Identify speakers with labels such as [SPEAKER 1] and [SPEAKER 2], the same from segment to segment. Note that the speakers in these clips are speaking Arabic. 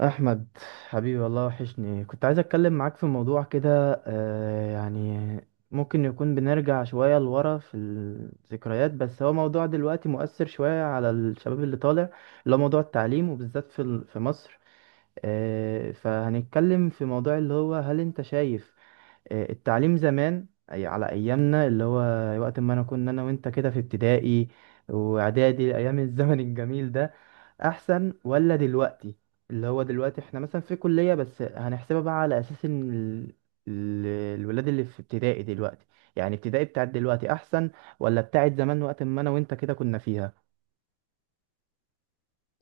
[SPEAKER 1] احمد، حبيبي، والله وحشني. كنت عايز اتكلم معاك في موضوع كده، ممكن يكون بنرجع شوية لورا في الذكريات، بس هو موضوع دلوقتي مؤثر شوية على الشباب اللي طالع، اللي هو موضوع التعليم، وبالذات في مصر. فهنتكلم في موضوع اللي هو، هل انت شايف التعليم زمان، أي على ايامنا، اللي هو وقت ما انا انا وانت كده في ابتدائي واعدادي، ايام الزمن الجميل ده، احسن ولا دلوقتي؟ اللي هو دلوقتي احنا مثلا في كلية، بس هنحسبها بقى على اساس ان ال- الولاد اللي في ابتدائي دلوقتي، يعني ابتدائي بتاعت دلوقتي احسن، ولا بتاعت زمان وقت ما انا وانت كده كنا فيها؟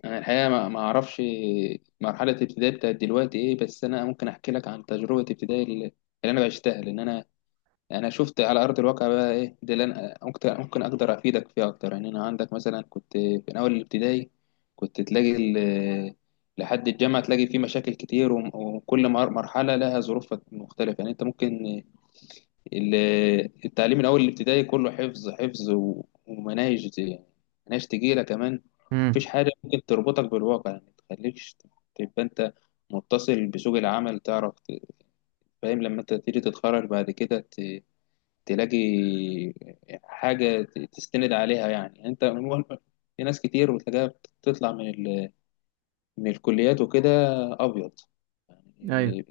[SPEAKER 2] أنا الحقيقة ما أعرفش مرحلة ابتدائي بتاعت دلوقتي إيه، بس أنا ممكن أحكي لك عن تجربة ابتدائي اللي أنا بعشتها، لأن أنا شفت على أرض الواقع بقى إيه ده اللي أنا ممكن أقدر أفيدك فيها أكتر. يعني أنا عندك مثلا كنت في أول الابتدائي، كنت تلاقي لحد الجامعة تلاقي فيه مشاكل كتير، وكل مرحلة لها ظروف مختلفة. يعني أنت ممكن ال- التعليم من اول الابتدائي كله حفظ حفظ ومناهج، يعني مناهج تقيله كمان.
[SPEAKER 1] امم
[SPEAKER 2] مفيش حاجه ممكن تربطك بالواقع، يعني تخليكش تبقى انت متصل بسوق العمل، تعرف فاهم لما انت تيجي تتخرج بعد كده تلاقي حاجه تستند عليها. يعني يعني انت في ناس كتير بتلاقيها بتطلع من من الكليات وكده ابيض
[SPEAKER 1] ايوه.
[SPEAKER 2] يعني.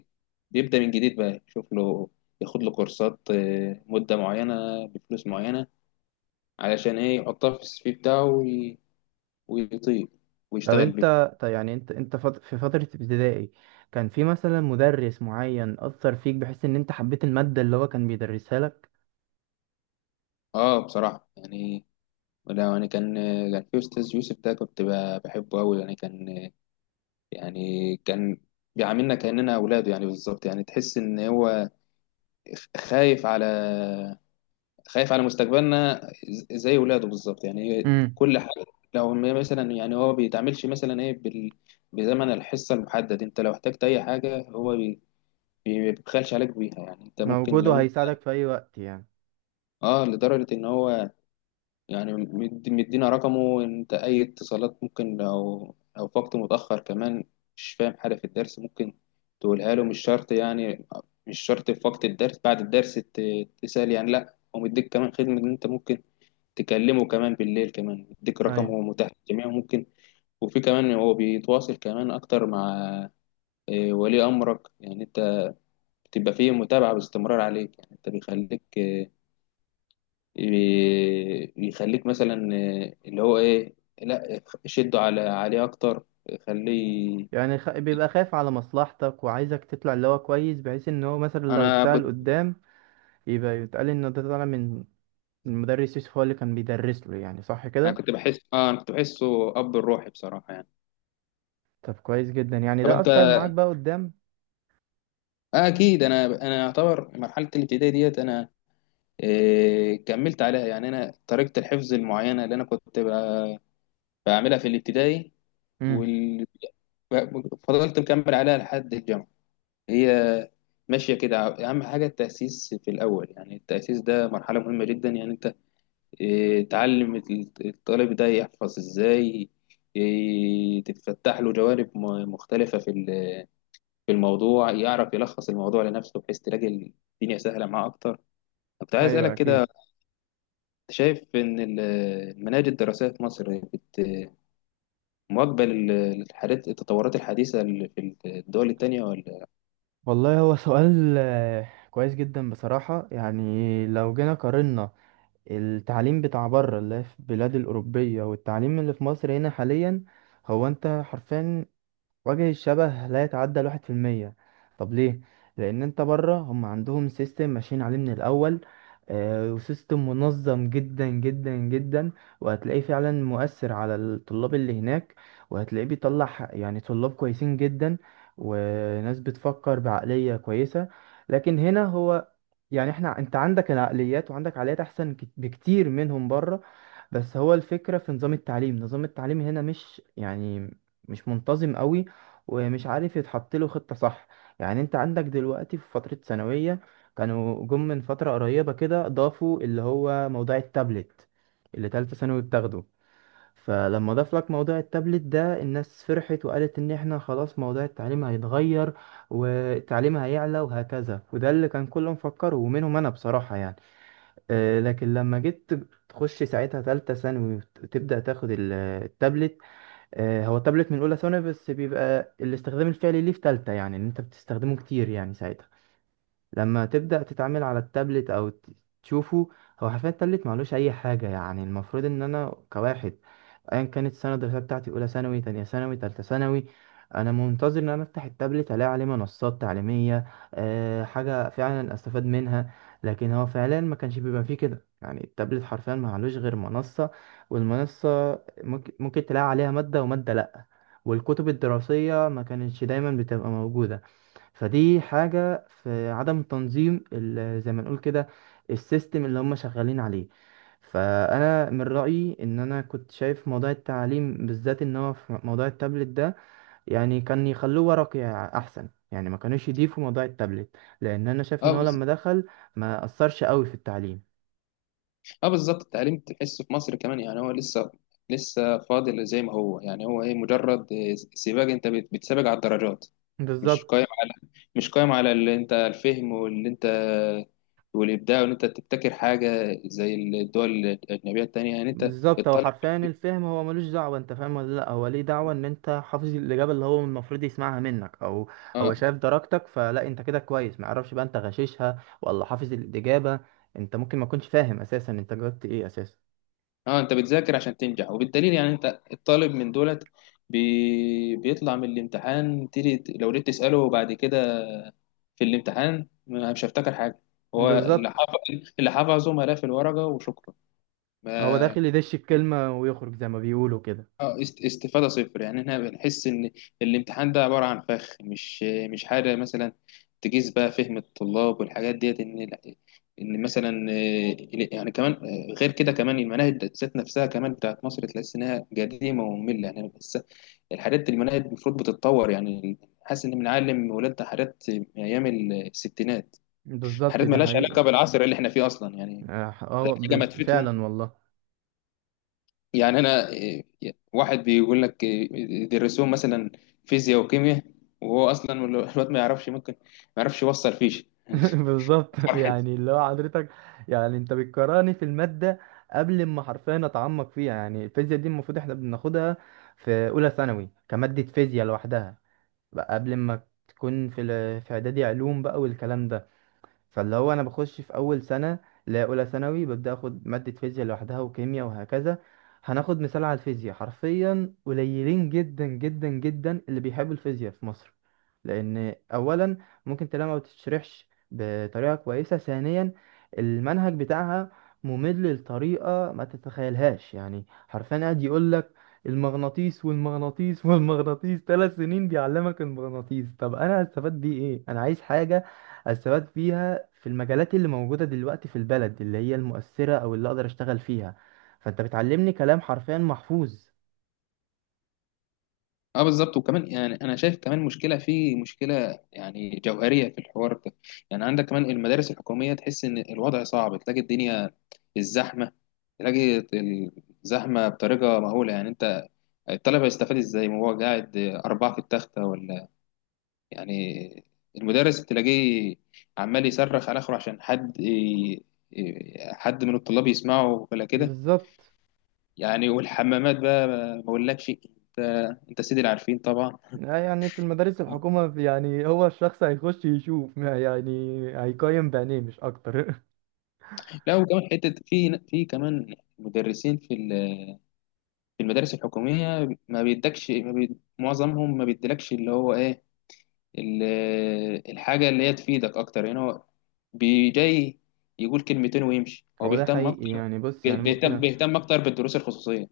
[SPEAKER 2] بيبدا من جديد بقى يشوف له، ياخد له كورسات مده معينه بفلوس معينه، علشان ايه يحطها في السي في بتاعه ويطير ويشتغل بيها.
[SPEAKER 1] طب، يعني انت انت في فترة ابتدائي كان في مثلا مدرس معين اثر فيك بحيث ان انت حبيت المادة اللي هو كان بيدرسها لك؟
[SPEAKER 2] اه بصراحة يعني ولا يعني كان في استاذ يوسف ده كنت بحبه قوي. يعني كان يعني كان بيعاملنا كأننا اولاده، يعني بالظبط يعني تحس ان هو خايف على خايف على مستقبلنا، زي ولاده بالظبط. يعني
[SPEAKER 1] امم
[SPEAKER 2] كل حاجة، لو مثلا يعني هو بيتعاملش مثلا ايه بزمن الحصة المحدد، انت لو احتجت اي حاجة هو بيبخلش عليك بيها. يعني انت ممكن
[SPEAKER 1] موجود
[SPEAKER 2] لو
[SPEAKER 1] وهيساعدك في اي وقت يعني؟
[SPEAKER 2] اه، لدرجة ان هو يعني مدينا رقمه، انت اي اتصالات ممكن لو في وقت متأخر كمان مش فاهم حاجة في الدرس ممكن تقولها له. مش شرط يعني، مش شرط في وقت الدرس، بعد الدرس تسأل. يعني لا، هو مديك كمان خدمة ان انت ممكن تكلمه كمان بالليل، كمان مديك
[SPEAKER 1] ايوه.
[SPEAKER 2] رقمه متاح للجميع ممكن. وفي كمان هو بيتواصل كمان اكتر مع ولي امرك. يعني انت بتبقى فيه متابعة باستمرار عليك، يعني انت بيخليك يخليك مثلا اللي هو ايه لا شده على عليه اكتر خليه.
[SPEAKER 1] يعني بيبقى خايف على مصلحتك وعايزك تطلع اللي هو كويس، بحيث ان هو مثلا لو
[SPEAKER 2] انا
[SPEAKER 1] اتسأل
[SPEAKER 2] كنت
[SPEAKER 1] قدام يبقى يتقال ان ده طالع من المدرس يوسف، هو اللي كان بيدرس له، يعني صح
[SPEAKER 2] انا
[SPEAKER 1] كده؟
[SPEAKER 2] كنت بحس اه، انا كنت بحسه اب الروحي بصراحه يعني.
[SPEAKER 1] طب كويس جدا، يعني
[SPEAKER 2] طب
[SPEAKER 1] ده
[SPEAKER 2] انت
[SPEAKER 1] اثر معاك بقى قدام.
[SPEAKER 2] آه اكيد، انا انا يعتبر مرحله الابتدائي ديت انا آه كملت عليها. يعني انا طريقه الحفظ المعينه اللي انا كنت بعملها في الابتدائي
[SPEAKER 1] امم
[SPEAKER 2] وال... فضلت مكمل عليها لحد الجامعه. هي ماشية كده. أهم حاجة التأسيس في الأول، يعني التأسيس ده مرحلة مهمة جدا. يعني أنت إيه، تعلم الطالب ده يحفظ إزاي، إيه، تتفتح له جوانب مختلفة في في الموضوع، يعرف يلخص الموضوع لنفسه، بحيث تلاقي الدنيا سهلة معاه أكتر. كنت عايز
[SPEAKER 1] ايوه
[SPEAKER 2] أسألك كده،
[SPEAKER 1] اكيد.
[SPEAKER 2] أنت شايف إن المناهج الدراسية في مصر مواكبة للحاجات التطورات الحديثة اللي في الدول التانية ولا؟
[SPEAKER 1] والله هو سؤال كويس جدا بصراحة. يعني لو جينا قارنا التعليم بتاع بره، اللي هي في البلاد الأوروبية، والتعليم اللي في مصر هنا حاليا، هو انت حرفيا وجه الشبه لا يتعدى 1%. طب ليه؟ لأن انت بره هم عندهم سيستم ماشيين عليه من الأول، وسيستم منظم جدا جدا جدا، وهتلاقيه فعلا مؤثر على الطلاب اللي هناك، وهتلاقيه بيطلع يعني طلاب كويسين جدا، وناس بتفكر بعقلية كويسة. لكن هنا هو، يعني احنا، انت عندك العقليات، وعندك عقليات احسن بكتير منهم بره. بس هو الفكرة في نظام التعليم، نظام التعليم هنا مش يعني، مش منتظم قوي، ومش عارف يتحط له خطة صح. يعني انت عندك دلوقتي في فترة ثانوية، كانوا جم من فترة قريبة كده ضافوا اللي هو موضوع التابلت اللي تالتة ثانوي بتاخده. فلما ضاف لك موضوع التابلت ده، الناس فرحت وقالت ان احنا خلاص موضوع التعليم هيتغير والتعليم هيعلى وهكذا، وده اللي كان كله مفكره، ومنهم انا بصراحة يعني. لكن لما جيت تخش ساعتها تالتة ثانوي، وتبدأ تاخد التابلت. هو التابلت من أولى ثانوي، بس بيبقى الاستخدام الفعلي ليه في تالتة، يعني إن أنت بتستخدمه كتير يعني ساعتها. لما تبدأ تتعامل على التابلت، أو تشوفه، هو حرفيا التابلت معلوش أي حاجة. يعني المفروض إن أنا كواحد، أيا كانت السنة الدراسية بتاعتي، أولى ثانوي، تانية ثانوي، تالتة ثانوي، أنا منتظر إن أنا أفتح التابلت ألاقي عليه منصات تعليمية، أه حاجة فعلا أستفاد منها. لكن هو فعلا ما كانش بيبقى فيه كده، يعني التابلت حرفيا معلوش غير منصة، والمنصة ممكن تلاقي عليها مادة، ومادة لأ. والكتب الدراسية ما كانتش دايما بتبقى موجودة. فدي حاجة في عدم تنظيم زي ما نقول كده السيستم اللي هم شغالين عليه. فأنا من رأيي إن أنا كنت شايف موضوع التعليم بالذات، إن هو في موضوع التابلت ده، يعني كان يخلوه ورقي أحسن. يعني ما كانوش يضيفوا موضوع التابلت، لأن أنا شايف إن هو
[SPEAKER 2] اه،
[SPEAKER 1] لما دخل ما أثرش قوي في التعليم.
[SPEAKER 2] اه بالظبط، التعليم تحسه في مصر كمان يعني هو لسه فاضل زي ما هو. يعني هو ايه، مجرد إيه سباق، انت بتسابق على الدرجات، مش قايم
[SPEAKER 1] بالظبط.
[SPEAKER 2] على مش قايم على اللي انت الفهم واللي انت والابداع وان انت تبتكر حاجه زي الدول الاجنبيه التانيه. يعني انت
[SPEAKER 1] بالظبط، هو
[SPEAKER 2] الطالب
[SPEAKER 1] حرفيا الفهم هو ملوش دعوة انت فاهم ولا لا، هو ليه دعوة ان انت حافظ الإجابة اللي هو المفروض يسمعها منك، او هو شايف درجتك، فلا انت كده كويس. ما يعرفش بقى انت غششها ولا حافظ الإجابة. انت ممكن ما تكونش فاهم اساسا انت جاوبت ايه اساسا.
[SPEAKER 2] اه، انت بتذاكر عشان تنجح، وبالدليل يعني انت الطالب من دولت بيطلع من الامتحان، تيجي لو جيت تسأله بعد كده في الامتحان مش هفتكر حاجة، هو اللي
[SPEAKER 1] بالظبط.
[SPEAKER 2] حافظ، اللي حافظه ملف الورقة وشكرا
[SPEAKER 1] هو
[SPEAKER 2] ما.
[SPEAKER 1] داخل يدش الكلمة ويخرج، زي ما بيقولوا كده.
[SPEAKER 2] اه، استفادة صفر. يعني احنا بنحس ان الامتحان ده عبارة عن فخ، مش حاجة مثلا تقيس بقى فهم الطلاب والحاجات ديت. ان ان مثلا آه، يعني كمان آه، غير كده كمان المناهج ذات نفسها كمان بتاعت مصر تحس انها قديمة ومملة يعني. بس الحاجات المناهج المفروض بتتطور يعني، حاسس ان بنعلم ولادنا حاجات من ايام الستينات،
[SPEAKER 1] بالظبط،
[SPEAKER 2] حاجات
[SPEAKER 1] دي
[SPEAKER 2] مالهاش
[SPEAKER 1] حقيقي.
[SPEAKER 2] علاقة بالعصر اللي احنا فيه اصلا. يعني حاجة ما تفيدهم.
[SPEAKER 1] فعلا والله.
[SPEAKER 2] يعني انا إيه، واحد بيقول لك إيه، يدرسوهم مثلا فيزياء وكيمياء، وهو اصلا الواد ما يعرفش، ممكن ما يعرفش يوصل فيش
[SPEAKER 1] بالظبط،
[SPEAKER 2] فرحة.
[SPEAKER 1] يعني اللي هو حضرتك، يعني انت بتكرهني في المادة قبل ما حرفيا اتعمق فيها. يعني الفيزياء دي المفروض احنا بناخدها في اولى ثانوي كمادة فيزياء لوحدها، بقى قبل ما تكون في اعدادي علوم بقى والكلام ده. فاللي هو انا بخش في اول سنة، لا، اولى ثانوي، ببدأ اخد مادة فيزياء لوحدها وكيمياء وهكذا. هناخد مثال على الفيزياء، حرفيا قليلين جدا جدا جدا اللي بيحبوا الفيزياء في مصر. لان اولا ممكن تلاقيها ما بتشرحش بطريقه كويسه. ثانيا المنهج بتاعها ممل لطريقه ما تتخيلهاش. يعني حرفيا قاعد يقول لك المغناطيس والمغناطيس والمغناطيس، 3 سنين بيعلمك المغناطيس. طب انا هستفاد بيه ايه؟ انا عايز حاجه استفاد بيها في المجالات اللي موجوده دلوقتي في البلد، اللي هي المؤثره، او اللي اقدر اشتغل فيها. فانت بتعلمني كلام حرفيا محفوظ.
[SPEAKER 2] اه بالظبط، وكمان يعني انا شايف كمان مشكله في مشكله يعني جوهريه في الحوار ده. يعني عندك كمان المدارس الحكوميه تحس ان الوضع صعب، تلاقي الدنيا الزحمه، تلاقي الزحمه بطريقه مهوله. يعني انت الطالب هيستفاد ازاي، ما هو قاعد اربعه في التخته ولا يعني، المدرس تلاقيه عمال يصرخ على اخره عشان حد حد من الطلاب يسمعه ولا كده.
[SPEAKER 1] بالظبط.
[SPEAKER 2] يعني والحمامات بقى ما اقولكش، انت انت سيدي العارفين طبعا.
[SPEAKER 1] لا يعني في المدارس
[SPEAKER 2] آه.
[SPEAKER 1] الحكومة، يعني هو الشخص هيخش يشوف ما يعني، هيقيم بعينيه مش أكتر.
[SPEAKER 2] لا وكمان حته في كمان مدرسين في في المدارس الحكوميه ما بيدكش، ما معظمهم ما بيديلكش اللي هو ايه الحاجه اللي هي تفيدك اكتر. يعني هو جاي يقول كلمتين ويمشي، هو
[SPEAKER 1] هو ده
[SPEAKER 2] بيهتم
[SPEAKER 1] حقيقي.
[SPEAKER 2] اكتر،
[SPEAKER 1] يعني بص، يعني ممكن
[SPEAKER 2] بيهتم بيهتم اكتر بالدروس الخصوصيه.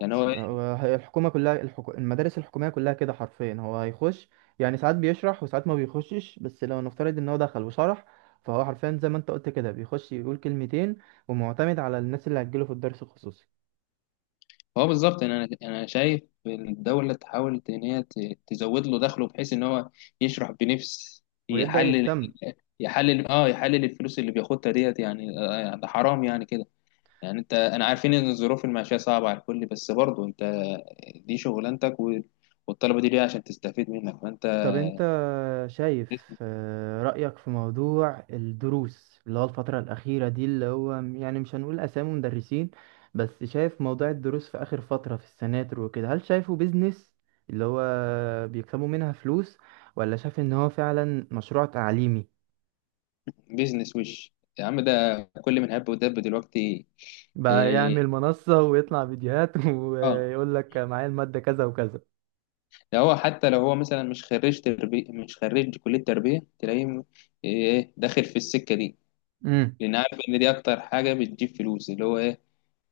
[SPEAKER 2] يعني هو إيه؟
[SPEAKER 1] هو، هي الحكومة كلها، المدارس الحكومية كلها كده حرفيا. هو هيخش يعني ساعات بيشرح، وساعات ما بيخشش، بس لو نفترض ان هو دخل وشرح، فهو حرفيا زي ما انت قلت كده بيخش يقول كلمتين، ومعتمد على الناس اللي هتجيله في الدرس الخصوصي
[SPEAKER 2] هو بالظبط. يعني انا شايف الدوله تحاول ان هي تزود له دخله بحيث ان هو يشرح بنفس،
[SPEAKER 1] ويبدأ
[SPEAKER 2] يحلل،
[SPEAKER 1] يهتم.
[SPEAKER 2] يحلل الفلوس اللي بياخدها ديت. يعني آه، ده حرام يعني كده. يعني انت انا عارفين ان الظروف المعيشيه صعبه على الكل، بس برضه انت دي شغلانتك والطلبه دي ليه عشان تستفيد منك فانت.
[SPEAKER 1] طب انت شايف رأيك في موضوع الدروس اللي هو الفترة الأخيرة دي، اللي هو يعني مش هنقول أسامي مدرسين، بس شايف موضوع الدروس في آخر فترة في السناتر وكده، هل شايفه بيزنس اللي هو بيكسبوا منها فلوس، ولا شايف إن هو فعلا مشروع تعليمي؟
[SPEAKER 2] بيزنس وش يا عم ده، كل من هب ودب دلوقتي
[SPEAKER 1] بقى
[SPEAKER 2] إيه،
[SPEAKER 1] يعمل منصة ويطلع فيديوهات،
[SPEAKER 2] اه
[SPEAKER 1] ويقول لك معايا المادة كذا وكذا.
[SPEAKER 2] ده. هو حتى لو هو مثلا مش خريج تربية، مش خريج كلية تربية تلاقيه إيه داخل في السكة دي،
[SPEAKER 1] امم
[SPEAKER 2] لأن عارف إن دي أكتر حاجة بتجيب فلوس اللي هو إيه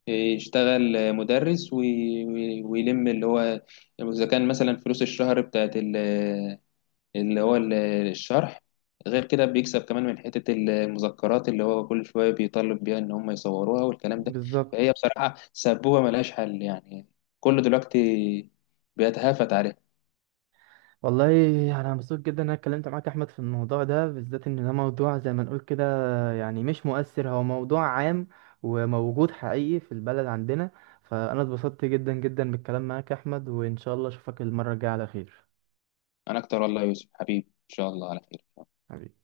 [SPEAKER 2] إيه، يشتغل مدرس ويلم اللي هو، إذا كان مثلا فلوس الشهر بتاعت اللي هو ال- الشرح، غير كده بيكسب كمان من حتة المذكرات اللي هو كل شوية بيطالب بيها إن هم يصوروها والكلام ده. فهي
[SPEAKER 1] بالظبط.
[SPEAKER 2] بصراحة سبوبة ملهاش حل يعني، كله دلوقتي بيتهافت عليها.
[SPEAKER 1] والله يعني انا مبسوط جدا ان انا اتكلمت معاك يا احمد في الموضوع ده بالذات، ان ده موضوع زي ما نقول كده، يعني مش مؤثر، هو موضوع عام، وموجود حقيقي في البلد عندنا. فانا اتبسطت جدا جدا بالكلام معاك يا احمد، وان شاء الله اشوفك المرة الجاية على خير.
[SPEAKER 2] انا اكتر والله يا يوسف حبيبي، ان شاء الله على خير.
[SPEAKER 1] حبيبي.